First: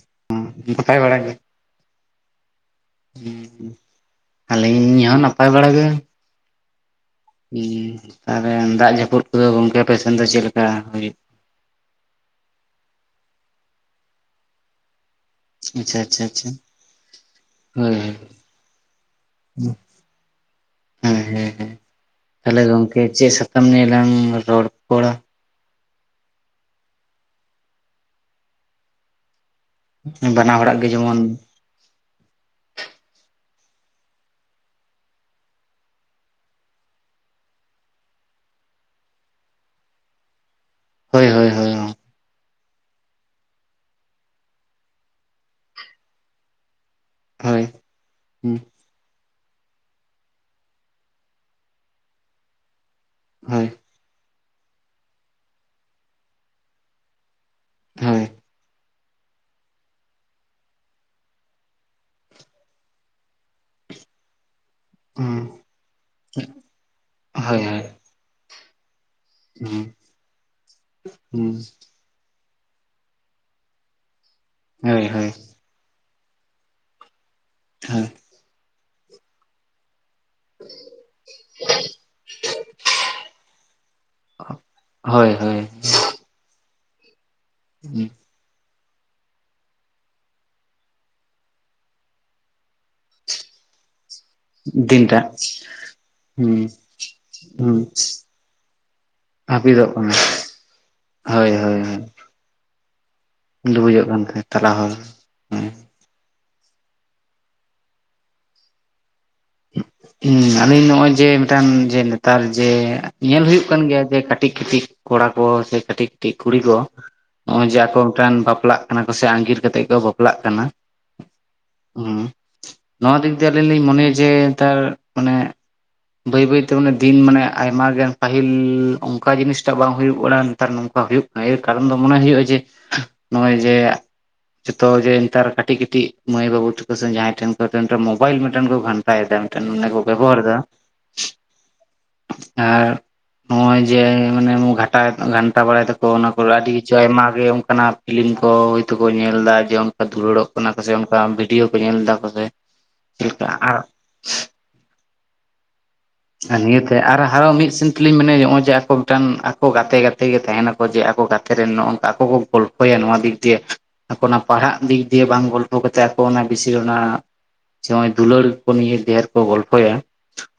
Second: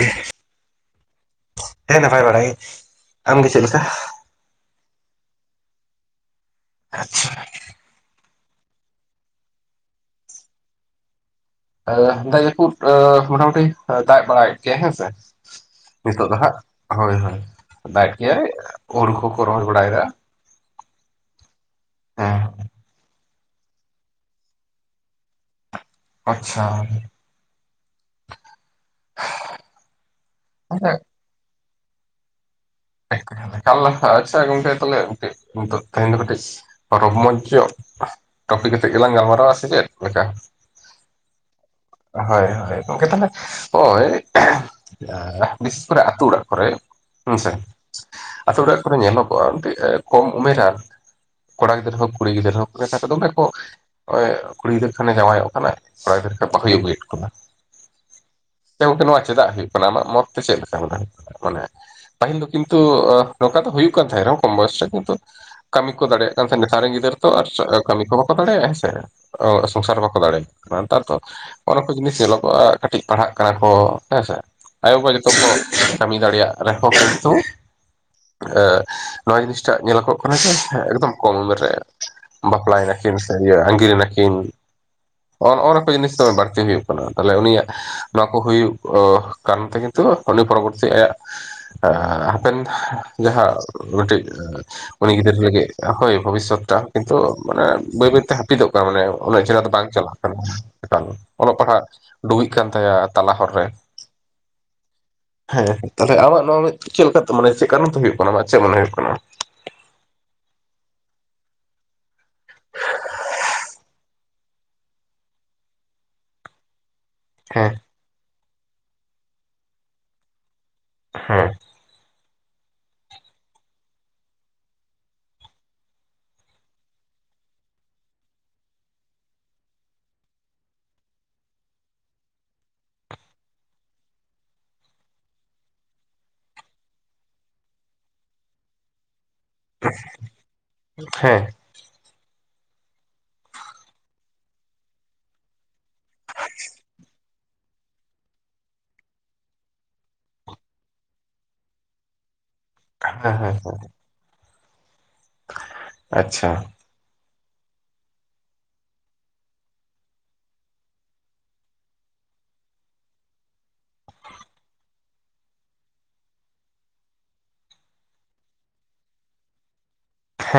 ᱜᱮ ᱱᱟᱯᱟᱭ ᱵᱟᱲᱟ ᱜᱮ ᱦᱮᱸ ᱱᱟᱯᱟᱭ ᱵᱟᱲᱟᱭ ᱟᱢᱜᱮ ᱪᱮᱫ ᱞᱮᱠᱟ ᱟᱞᱤᱧ ᱤᱧᱦ ᱱᱟᱯᱟᱭ ᱵᱟᱲᱟᱟᱜ ᱜᱮ᱾ ᱟᱪᱪᱷᱟ ᱛᱟᱦᱮ ᱫᱟᱜ ᱡᱟᱹᱯᱩᱫ ᱠᱚᱫᱚ ᱜᱚᱝᱠᱮ ᱯᱮᱥᱮᱱ ᱫᱚ ᱪᱮᱫ ᱞᱮᱠᱟ ᱦᱩᱭᱩᱜ? ᱫᱟᱜ ᱡᱟᱹᱯᱩᱫ ᱢᱚᱴᱟᱢᱩᱴᱤ ᱫᱟᱜ ᱵᱟᱲᱟᱭᱮᱫ ᱜᱮᱭᱟᱭ ᱦᱮᱸᱥᱮ᱾ ᱟᱪᱪᱷᱟ ᱟᱪᱪᱷᱟ ᱱᱤᱛᱳᱜ ᱫᱚ ᱟᱪᱪᱷᱟ ᱦᱟᱸᱜ ᱦᱳᱭ ᱦᱳᱭ ᱦᱳᱭ ᱫᱟᱜ ᱜᱮᱭᱟᱭ ᱦᱩᱲᱩ ᱠᱚᱠᱚ ᱨᱚᱦᱚᱭ ᱵᱟᱲᱟᱭᱟᱫᱟ᱾ ᱦᱮᱸ ᱦᱮᱸ ᱦᱮᱸ ᱦᱮᱸ ᱛᱟᱦᱚᱞᱮ ᱜᱚᱝᱠᱮ ᱪᱮᱫ ᱥᱟᱠᱟᱢ ᱱᱤᱭᱮ ᱞᱟᱝ ᱨᱚᱲᱯᱚᱲᱟ᱾ ᱟᱪᱪᱷᱟ ᱵᱟᱱᱟ ᱦᱚᱲᱟᱜ ᱜᱮ ᱡᱮᱢᱚᱱ [inaudible] ᱟᱪᱪᱷᱟ ᱜᱚᱝᱠᱮ ᱛᱟᱞᱮ ᱛᱮᱦᱮᱧ ᱫᱚ ᱠᱟᱴᱤᱡ ᱨᱚᱢᱢᱚᱡᱽ ᱧᱚᱜ ᱴᱚᱯᱤ ᱠᱟᱛᱮᱫ ᱜᱮᱞᱟᱝ ᱜᱟᱞᱢᱟᱨᱟᱣᱟ ᱥᱮ ᱪᱮᱫ ᱞᱮᱠᱟ? ᱦᱳᱭ ᱦᱳᱭ ᱦᱳᱭ [inaudible] ᱦᱳᱭ ᱦᱳᱭ ᱜᱠᱮ ᱛᱟᱦᱚᱞᱮ ᱳᱭ ᱵᱤᱥᱮᱥ ᱠᱚᱨᱮ ᱟᱛᱳ ᱚᱲᱟᱜ ᱠᱚᱨᱮ ᱦᱮᱸᱥᱮ ᱦᱳᱭ ᱦᱳᱭ ᱟᱹᱛᱩ ᱚᱲᱟᱜ ᱠᱚᱨᱮ ᱧᱮᱞᱚᱜᱚᱜᱼᱟ ᱢᱤᱫᱴ ᱠᱚᱢ ᱩᱢᱮᱨᱟᱱ ᱠᱚᱲᱟ ᱜᱤᱫᱽᱟᱹᱨ ᱦᱳᱠ ᱠᱩᱲᱤ ᱜᱤᱫᱽᱟᱹᱨ ᱦᱳᱠ ᱢᱮᱛᱟᱨ ᱫᱚ ᱫᱚᱢᱮ ᱠᱚ ᱦᱳᱭ ᱚᱭ ᱠᱩᱲᱤᱫᱟᱹᱨ ᱠᱷᱟᱱᱮ ᱡᱟᱶᱟᱭᱚᱜ ᱠᱟᱱᱟᱭ ᱠᱚᱲᱟ ᱜᱤᱫᱟᱹᱨᱟᱹ ᱠᱷ ᱵᱟ ᱦᱩᱭ ᱟᱹᱜᱩᱭᱮᱫᱚᱣᱟ᱾ ᱦᱳᱭ ᱠᱮ ᱱᱚᱣᱟ ᱪᱮᱫᱟᱜ ᱦᱩᱭᱩᱜ ᱠᱟᱱᱟ ᱟᱢᱟᱜ ᱢᱚᱛ ᱛᱮ ᱪᱮᱫ ᱞᱮᱠᱟ ᱦᱩᱭᱩᱜ ᱠᱟᱱᱟ ᱢᱟᱱᱮ ᱯᱟᱹᱦᱤᱞ ᱫᱚ ᱠᱤᱱᱛᱩ ᱱᱚᱝᱠᱟ ᱫᱚ ᱦᱩᱭᱩᱜᱭᱳᱜ ᱠᱟᱱ ᱛᱟᱦᱮᱸ ᱨᱮᱦᱚᱸ ᱠᱚᱢ ᱵᱚᱭᱮᱥᱴ ᱨᱮ ᱠᱤᱱᱛᱩ ᱠᱟᱹᱢᱤ ᱠᱚ ᱫᱟᱲᱮᱭᱟᱜ ᱠᱟᱱ ᱛᱟᱦᱮᱸᱫ ᱱᱮᱛᱟᱨ ᱨᱮᱱ ᱜᱤᱫᱟᱹᱨ ᱛᱚ ᱟᱨ ᱦᱳᱭ ᱠᱟᱹᱢᱤ ᱠᱚ ᱵᱟᱠᱚ ᱫᱟᱲᱮᱭᱟᱜᱼᱟ ᱦᱮᱸ ᱥᱮ ᱥᱚᱝᱥᱟᱨ ᱵᱟᱠᱚ ᱫᱟᱲᱮᱭᱟᱜ ᱠᱟᱱᱟ ᱱᱮᱛᱟᱨ ᱫᱚ᱾ ᱚᱱᱟᱚᱱ ᱠᱚ ᱡᱤᱱᱤᱥ ᱧᱮᱞᱚᱜᱚᱜᱼᱟ ᱠᱟᱹᱴᱤᱡ ᱯᱟᱲᱦᱟᱜ ᱠᱟᱱᱟ ᱠᱚ ᱦᱮᱸ ᱥᱮ ᱦᱳᱭ ᱟᱭᱳᱼᱵᱟ ᱡᱚᱛᱚ ᱠᱚ ᱠᱟᱹᱢᱤ ᱫᱟᱲᱮᱭᱟᱜ ᱨᱮᱦᱚᱸ ᱠᱤᱱᱛᱩ ᱮ ᱱᱚᱣᱟ ᱡᱤᱱᱤᱥᱴᱟᱜ ᱧᱮᱞᱚᱜᱚᱜ ᱠᱟᱱᱟ ᱡᱮ ᱮᱠᱫᱚᱢ ᱠᱚᱢ ᱩᱢᱮᱨ ᱨᱮ ᱵᱟᱯᱞᱟᱭᱱᱟ ᱠᱤᱱ ᱥᱮ ᱤᱭᱟᱹ ᱟᱝᱜᱤᱨ ᱱᱟᱠᱤᱱ ᱦᱳᱭ ᱱᱚᱜ ᱦᱳᱭ ᱱᱚᱜ ᱱᱚᱣᱟ ᱠᱚ ᱡᱤᱱᱤᱥ ᱫᱚ ᱵᱟᱹᱲᱛᱤ ᱦᱩᱭᱩᱜ ᱠᱟᱱᱟ ᱛᱟᱦᱚᱞᱮ ᱩᱱᱤᱭᱟᱜ ᱱᱚᱣᱟ ᱠᱚ ᱦᱩᱭᱩᱜ ᱠᱟᱨᱚᱱ ᱛᱮ ᱜᱮ ᱛᱚ ᱩᱱᱤ ᱯᱚᱨᱚᱵᱚᱨᱛᱤ ᱟᱭᱟᱜ ᱦᱟᱯᱮᱱ ᱡᱟᱦᱟᱸ ᱩᱱᱤ ᱴᱤ ᱩᱱᱤ ᱫᱤᱱᱴᱟᱜ ᱜᱤᱫᱽᱨᱟᱹ ᱞᱟᱹᱜᱤᱫ ᱦᱳᱭ ᱵᱷᱚᱵᱤᱥᱥᱚᱛ ᱴᱟ ᱦᱚᱜ ᱠᱤᱱᱛᱩ ᱢᱟᱱᱮ ᱵᱟᱹᱭ ᱵᱟᱹᱭ ᱡᱟᱹᱯᱤᱫᱚᱜ ᱠᱟᱱᱟ ᱢᱟᱱᱮ ᱩᱱᱚᱜ ᱪᱮᱦᱨᱟ ᱫᱚ ᱵᱟᱝ ᱦᱟᱹᱯᱤᱫᱚᱜ ᱠᱟᱱᱟ ᱪᱟᱞᱟᱜ ᱠᱟᱱᱟ ᱦᱳᱭ ᱚᱞᱚᱜ ᱦᱳᱭ ᱯᱟᱲᱦᱟᱜ ᱰᱩᱵᱜ ᱠᱟᱱ ᱛᱟᱭᱟ ᱛᱟᱞᱟ ᱦᱚᱨ ᱨᱮ ᱰᱩᱵᱩᱡᱚᱜ ᱠᱟᱱ ᱛᱟᱦᱮᱸᱜ ᱛᱟᱞᱟ ᱦᱚᱲ ᱦᱮᱸ ᱛᱟᱦᱚᱞᱮ ᱟᱢᱟᱜ ᱱᱚᱣᱟ ᱢᱮ ᱪᱮᱫ ᱞᱮᱠᱟᱛᱮ ᱢᱟᱱᱮ ᱪᱮᱫ ᱠᱟᱨᱚᱱ ᱛᱮ ᱦᱩᱭᱩᱜ ᱠᱟᱱᱟ ᱪᱮᱫ ᱢᱚᱱᱮ ᱦᱩᱭᱩᱜ ᱠᱟᱱᱟ [unintelligible] ᱦᱮᱸ ᱟᱞᱤᱧ ᱱᱚᱜ ᱚᱚᱭ ᱡᱮ ᱢᱤᱫᱴᱟᱝ ᱡᱮ ᱱᱮᱛᱟᱨ ᱡᱮ ᱧᱮᱞ ᱦᱩᱭᱩᱜᱭ ᱠᱟᱱ ᱜᱮᱭᱟ ᱡᱮ ᱠᱟᱹᱴᱤᱡ ᱠᱟᱹᱴᱤᱡ ᱠᱚᱲᱟ ᱠᱚ ᱥᱮ ᱠᱟᱹᱴᱤᱡ ᱠᱟᱹᱴᱤᱡ ᱠᱩᱲᱤ ᱠᱚ ᱱᱚᱜᱚᱭ ᱦᱮᱸ ᱡᱮ ᱟᱠᱚ ᱚᱱᱠᱟᱱ ᱵᱟᱯᱞᱟᱜ ᱠᱟᱱᱟ ᱠᱚ ᱥᱮ ᱟᱸᱜᱤᱨ ᱠᱟᱛᱮᱜ ᱠᱚ ᱵᱟᱯᱞᱟᱜ ᱠᱟᱱᱟ᱾ ᱦᱮᱸ ᱦᱮᱸ ᱱᱚᱣᱟ ᱫᱤᱠ ᱫᱤᱭᱮ ᱟᱹᱞᱤᱧ ᱞᱤᱧ ᱢᱚᱱᱮᱭᱟ ᱡᱮ ᱱᱮᱛᱟᱨ ᱢᱟᱱᱮ ᱵᱟᱹᱭ ᱵᱟᱹᱭ ᱛᱮ ᱢᱟᱱᱮ ᱫᱤᱱ ᱢᱟᱱᱮ ᱟᱭᱢᱟᱜᱟᱱ ᱯᱟᱹᱦᱤᱞ ᱚᱱᱠᱟ ᱡᱤᱱᱤᱥᱴᱟᱜ ᱵᱟᱝ ᱦᱩᱭᱩᱜ ᱠᱟᱱᱟ ᱱᱮᱛᱟᱨ ᱱᱚᱝᱠᱟ ᱦᱩᱭᱩᱜ ᱠᱟᱱᱟ ᱮᱭᱨ ᱠᱟᱨᱚᱱ ᱫᱚ ᱢᱚᱱᱮ ᱦᱩᱭᱩᱜᱼᱟ ᱡᱮ ᱱᱚᱜᱼᱚᱭ ᱡᱮ ᱡᱚᱛᱚ ᱡᱮ ᱱᱮᱛᱟᱨ ᱠᱟᱹᱴᱤᱡ ᱠᱟᱹᱴᱤᱡ ᱢᱟᱹᱭ ᱵᱟᱹᱵᱩ ᱛᱟᱠᱚ ᱥᱮ ᱡᱟᱦᱟᱸᱭ ᱴᱷᱮᱱ ᱢᱳᱵᱟᱭᱤᱞ ᱢᱤᱫᱴᱮᱱ ᱠᱚ ᱜᱷᱟᱱᱴᱟ ᱯᱷᱟᱭᱫᱟ ᱱᱤᱱᱚᱜ ᱵᱚᱨ ᱫᱟ ᱦᱮᱸ ᱟᱨ ᱱᱚᱜᱚᱭ ᱡᱮ ᱢᱟᱱᱮ ᱜᱷᱟᱴᱟ ᱜᱷᱟᱱᱴᱟ ᱵᱟᱲᱟᱭ ᱫᱟᱠᱚ ᱚᱱᱟ ᱠᱚ ᱟᱹᱰᱤ ᱠᱤᱪᱷᱩ ᱟᱭᱢᱟᱜ ᱜᱮ ᱚᱱᱠᱟᱱᱟᱜ ᱯᱷᱤᱞᱤᱢ ᱠᱚ ᱦᱳᱭ ᱛᱚ ᱠᱚ ᱧᱮᱞ ᱫᱟ ᱡᱮ ᱚᱱᱠᱟ ᱫᱩᱞᱟᱹᱲᱚᱜ ᱠᱟᱱᱟ ᱠᱚᱥᱮ ᱚᱱᱠᱟ ᱵᱷᱤᱰᱤᱭᱳ ᱠᱚ ᱧᱮᱞ ᱫᱟ ᱠᱚ ᱥᱮ ᱦᱮᱸ ᱪᱮᱫ ᱞᱮᱠᱟ ᱦᱮᱸ ᱦᱮᱸᱸ ᱟᱪᱪᱷᱟ ᱦᱮᱸᱱᱤᱭᱚ ᱟᱨ ᱦᱟᱣ ᱢᱤᱫ ᱥᱮᱱ ᱛᱮᱞᱤᱧ ᱢᱮᱱᱟ ᱱᱚᱜᱼᱚᱭ ᱡᱮ ᱟᱠᱚ ᱢᱤᱫᱴᱟᱝ ᱟᱠᱚ ᱜᱟᱛᱮ ᱜᱟᱛᱮ ᱜᱮ ᱛᱟᱦᱮᱱᱟᱠᱚ ᱡᱮ ᱟᱠᱚ ᱜᱟᱛᱮ ᱛᱮ ᱨᱮ ᱱᱚᱜᱝᱠᱟ ᱟᱠᱚ ᱠᱚ ᱜᱚᱞᱯᱷᱚᱭᱟ ᱱᱚᱣᱟ ᱫᱤᱠ ᱫᱤᱭᱮ ᱟᱠᱚ ᱚᱱᱟ ᱯᱟᱲᱦᱟᱜ ᱫᱤᱠ ᱫᱤᱭᱮ ᱵᱟᱝ ᱜᱚᱞᱯᱚ ᱠᱟᱛᱮᱫ ᱟᱠᱚ ᱚᱱᱟ ᱵᱤᱥᱤ ᱚᱱᱟ ᱟᱪᱷᱟ ᱫᱩᱞᱟᱹᱲ ᱠᱚ ᱱᱤᱭ ᱰᱷᱮᱨ ᱠᱚ ᱜᱚᱞᱯᱷᱚᱭᱟ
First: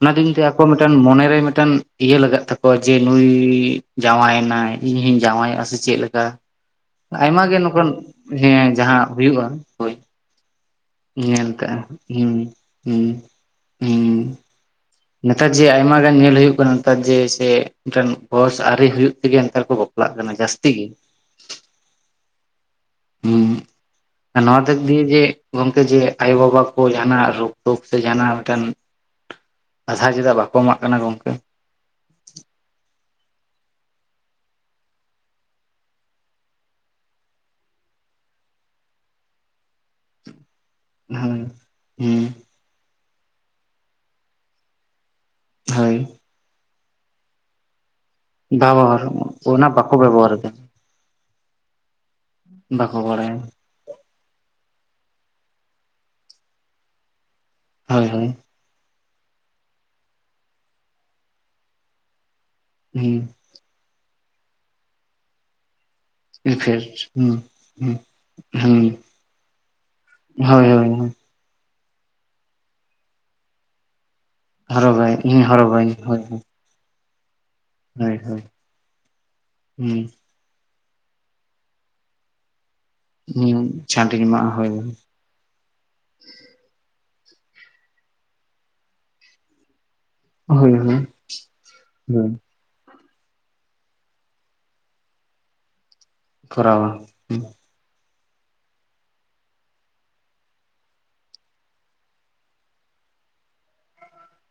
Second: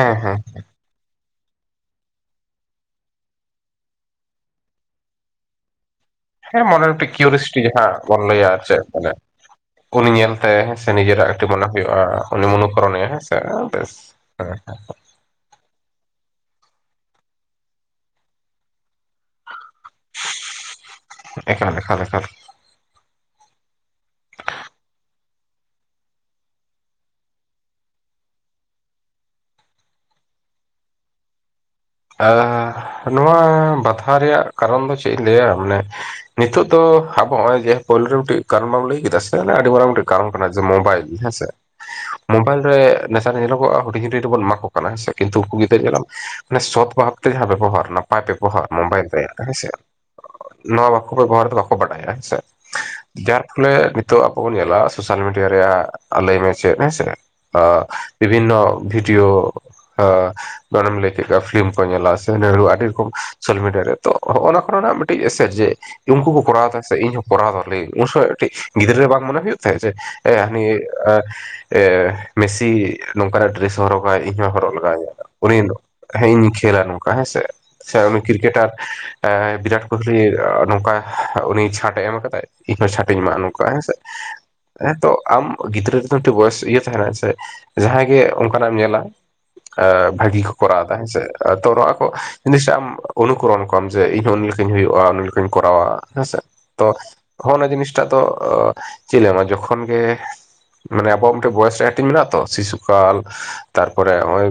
ᱚᱱᱟ ᱦᱮᱸ ᱢᱤᱫᱴᱮᱱ ᱢᱚᱱᱮᱨᱮ ᱢᱤᱫᱴᱟᱱ ᱤᱭᱟᱹ ᱞᱟᱜᱟᱜ ᱛᱟᱠᱚᱣᱟ ᱡᱮ ᱱᱩᱭ ᱡᱟᱶᱢᱟᱭᱮᱱᱟᱭ ᱤᱧ ᱦᱚᱧ ᱡᱟᱶᱢᱟᱭᱟᱜ ᱥᱮ ᱪᱮ ᱞᱮᱠᱟ ᱦᱮᱸ ᱢᱚᱱᱮ ᱢᱤᱫᱴᱤ ᱟᱭᱢᱟ ᱜᱮ ᱠᱩᱨᱤᱥᱴᱤ ᱱᱚᱝᱠᱟᱱ ᱡᱟᱦᱟᱸ ᱵᱚᱱ ᱞᱟᱹᱭ ᱟᱜ ᱦᱮᱸ ᱢᱟᱱᱮ ᱡᱟᱦᱟᱸ ᱦᱩᱭᱩᱜᱼᱟ ᱦᱳᱭ ᱩᱱᱤ ᱧᱮᱞᱛᱮ ᱦᱮᱸ ᱥᱮ ᱱᱤᱡᱮᱨᱟᱜ ᱠᱟᱹᱴᱤᱡ ᱧᱮᱞ ᱢᱚᱱᱮ ᱠᱟᱜᱼᱟ ᱦᱩᱭᱩᱜᱼᱟ ᱩᱱᱤ ᱦᱩᱸ ᱢᱚᱱᱩᱠᱚᱨᱚᱱᱮᱭᱟ ᱦᱩᱸ ᱦᱮᱸᱥᱮ ᱵᱮᱥ ᱦᱩᱸ ᱟᱪᱷᱟ [unintelligible] ᱱᱮᱛᱟᱨ ᱡᱮ ᱟᱭᱢᱟ ᱜᱟᱱ ᱧᱮᱞ ᱦᱩᱭᱩᱜ ᱠᱟᱱᱟ ᱱᱮᱛᱟᱨ ᱡᱮ ᱥᱮ ᱢᱤᱫᱴᱟᱝ ᱵᱚᱥ ᱟᱹᱨᱤ ᱦᱩᱭᱩᱜ ᱛᱮᱜᱮ ᱱᱮᱛᱟᱨ ᱠᱚ ᱪᱟᱞᱟᱜ ᱠᱟᱱᱟ ᱡᱟᱹᱥᱛᱤ ᱜᱮ ᱮᱠᱷᱚᱱ ᱮᱠᱷᱚᱱ ᱮᱠᱷᱚᱱ [unintelligible] ᱦᱩᱸ ᱱᱚᱣᱟ ᱫᱤᱠ ᱫᱤᱭᱮ ᱡᱮ ᱜᱚᱝᱠᱮ ᱡᱮ ᱟᱭᱳ ᱵᱟᱵᱟ ᱠᱚ ᱡᱟᱦᱱᱟᱜ ᱨᱳᱜ ᱴᱳᱜ ᱛᱮ ᱡᱟᱦᱱᱟᱜ ᱢᱤᱫᱴᱟᱝ ᱠᱟᱫᱷᱟ ᱪᱮᱫᱟᱜ ᱵᱟᱠᱚ ᱮᱢᱟᱜ ᱠᱟᱱᱟ ᱜᱚᱝᱠᱮ ᱱᱚᱣᱟ ᱵᱟᱛᱷᱟ ᱨᱮᱭᱟᱜ ᱠᱟᱨᱚᱱ ᱫᱚ ᱪᱮᱫ ᱤᱧ ᱞᱟᱹᱭᱟ ᱢᱟᱱᱮ ᱱᱤᱛᱚᱜ ᱫᱚ ᱟᱵᱚ ᱱᱚᱜᱚᱭ ᱡᱮ ᱯᱳᱭᱞᱳ ᱨᱮ ᱢᱤᱫᱴᱤᱡ ᱠᱟᱨᱚᱱ ᱵᱟᱢ ᱞᱟᱹᱭ ᱠᱮᱫᱟ ᱥᱮ ᱟᱹᱰᱤ ᱢᱟᱨᱟᱝ ᱢᱤᱫᱴᱮ ᱠᱚᱨᱚᱱ ᱠᱟᱱᱟ ᱡᱮ ᱢᱳᱵᱟᱭᱤᱞ ᱦᱮᱸ ᱦᱩᱸ ᱥᱮ ᱦᱩᱸ ᱢᱳᱵᱟᱭᱤᱞ ᱨᱮ ᱱᱮᱛᱟᱨ ᱧᱮᱞᱚᱜᱼᱟ ᱦᱩᱰᱤᱧ ᱦᱩᱴᱤ ᱵᱚᱱ ᱮᱢᱟ ᱠᱚᱣᱟ ᱠᱤᱱᱛᱩ ᱩᱱᱠᱩ ᱜᱤᱫᱽᱨᱟᱹ ᱧᱮᱞ ᱦᱳᱭ ᱞᱟᱢ ᱥᱚᱛ ᱵᱷᱟᱵ ᱛᱮ ᱡᱟᱦᱟᱸ ᱵᱮᱵᱚᱦᱟᱨ ᱱᱟ ᱯᱟᱯᱮ ᱯᱚᱦᱟ ᱵᱟᱵᱚᱦᱟᱨ ᱢᱳᱢᱵᱟᱭᱤᱞ ᱛᱮ ᱦᱮᱸ ᱚᱱᱟ ᱥᱮ ᱵᱟᱠᱚ ᱵᱮᱵᱚᱦᱟᱨ ᱮᱫᱟ ᱱᱚᱣᱟ ᱵᱟᱠᱚ ᱵᱮᱵᱚᱦᱟᱨ ᱫᱚ ᱵᱟᱠᱚ ᱵᱟᱰᱟᱭᱟ ᱦᱮᱸ ᱥᱮ ᱵᱟᱠᱚ ᱵᱟᱲᱟᱭᱟ ᱡᱟᱨ ᱯᱷᱚᱞᱮ ᱛᱳ ᱟᱵᱚ ᱵᱚᱱ ᱧᱮᱞᱟᱜ ᱥᱳᱥᱟᱞ ᱢᱤᱰᱤᱭᱟ ᱨᱮᱭᱟᱜ ᱞᱟᱹᱭ ᱢᱮ ᱪᱮᱫ ᱦᱮᱸᱥᱮ ᱦᱳᱭ ᱦᱳᱭ ᱵᱤᱵᱷᱤᱱᱱᱚ ᱵᱷᱤᱰᱤᱭᱳ ᱟᱨ ᱟᱨ ᱮᱢ ᱞᱟᱹᱭ ᱠᱮᱫᱣᱟ ᱯᱷᱤᱞᱤᱢ ᱠᱚ ᱧᱮᱞᱟ ᱥᱮ ᱟᱹᱰᱤ ᱨᱚᱠᱚᱢ ᱦᱩᱸ ᱥᱳᱥᱟᱞ ᱢᱤᱰᱤᱭᱟ ᱨᱮ ᱛᱚ ᱦᱚᱜ ᱚᱱᱟ ᱠᱚ ᱨᱮᱱᱟᱜ ᱢᱤᱫᱴᱤᱡ ᱮᱥᱮᱨ ᱡᱮ ᱩᱱᱠᱩ ᱠᱚ ᱠᱚᱨᱟᱣ ᱫᱟ ᱥᱮ ᱤᱯᱷᱮᱠᱴ ᱤᱧ ᱦᱚᱸ ᱦᱩᱸ ᱠᱚᱨᱟᱣ ᱫᱟ ᱞᱤᱧ ᱦᱩᱸ ᱩᱱ ᱥᱚᱢᱚᱭ ᱠᱟᱴᱤᱡ ᱦᱩᱸ ᱜᱤᱫᱽᱨᱟᱹ ᱵᱟᱝ ᱢᱚᱱᱮ ᱦᱩᱭᱩᱜ ᱛᱟᱭᱟᱜ ᱡᱮ ᱮ ᱦᱟᱱᱤ ᱦᱳᱭ ᱦᱳᱭ ᱟᱨ ᱢᱮᱥᱤ ᱱᱚᱝᱠᱟᱱᱟᱜ ᱰᱨᱮᱥ ᱮ ᱦᱚᱨᱚᱜᱟ ᱤᱧ ᱦᱚᱸ ᱦᱚᱨᱚᱜ ᱞᱟᱜᱟᱣ ᱦᱚᱨᱚᱜᱟᱭ ᱤᱧ ᱩᱱᱤ ᱦᱚᱨᱚᱜᱟᱹᱧ ᱦᱳᱭ ᱦᱮᱸ ᱤᱧ ᱠᱷᱮᱞᱟ ᱱᱚᱝᱠᱟ ᱦᱮᱸᱥᱮ ᱥᱮ ᱦᱳᱭ ᱦᱳᱭ ᱠᱨᱤᱠᱮᱴᱟᱨ ᱵᱤᱨᱟᱴ ᱠᱳᱦᱞᱤ ᱱᱚᱝᱠᱟ ᱩᱱᱤ ᱪᱷᱟᱴᱮ ᱮᱢ ᱠᱟᱫᱟᱭ ᱤᱧᱦᱚᱸ ᱪᱷᱟᱴᱤᱧ ᱮᱢᱟᱜᱼᱟ ᱱᱚᱝᱠᱟ ᱦᱩᱸ ᱦᱮᱸᱥᱮ ᱪᱷᱟᱹᱴᱤᱧ ᱮᱢᱟᱜᱼᱟ ᱦᱳᱭ ᱦᱮᱸᱛᱚ, ᱟᱢ ᱜᱤᱫᱽᱨᱟᱹ ᱨᱮᱫᱚ ᱢᱤᱫᱴᱮᱱ ᱵᱚᱭᱮᱥ ᱤᱭᱟᱹ ᱛᱟᱦᱮᱱᱟ ᱥᱮ ᱡᱟᱦᱟᱸᱭ ᱜᱮ ᱚᱱᱠᱟᱱᱟᱜ ᱮᱢ ᱧᱮᱞᱟ ᱮ ᱵᱷᱟᱜᱤ ᱠᱚ ᱦᱳᱭ ᱠᱚᱨᱟᱣ ᱮᱫᱟ ᱦᱳᱭ ᱦᱮᱸᱥᱮ ᱛᱚ ᱱᱚᱣᱟ ᱠᱚ ᱦᱳᱭ ᱡᱤᱱᱤᱥ ᱟᱢ ᱚᱱᱩᱠᱚᱨᱚᱱ ᱠᱚᱣᱟᱢ ᱡᱮ ᱤᱧᱦᱚ ᱩᱱᱤ ᱞᱮᱠᱟᱧ ᱦᱩᱭᱩᱜ-ᱟ ᱩᱱᱤ ᱞᱮᱠᱟᱧ ᱠᱚᱨᱟᱣᱟ ᱦᱮᱸᱥᱮ ᱛᱚ ᱠᱚᱨᱟᱣᱟ ᱦᱚᱜᱱᱟ ᱡᱤᱱᱤᱥ ᱴᱟ ᱫᱚ ᱪᱤᱞᱮᱢᱟ ᱡᱚᱠᱷᱚᱱ ᱜᱮ ᱢᱟᱱᱮ ᱟᱵᱚᱣᱟᱜ ᱢᱤᱫᱴᱮᱱ ᱵᱚᱭᱮᱥ ᱨᱮᱭᱟᱜ ᱦᱟᱹᱴᱤᱧ ᱢᱮᱱᱟᱜ-ᱟ ᱛᱚ ᱥᱤᱥᱩᱠᱟᱞ ᱛᱟᱨᱯᱚᱨᱮ ᱱᱚᱜ-ᱚᱭ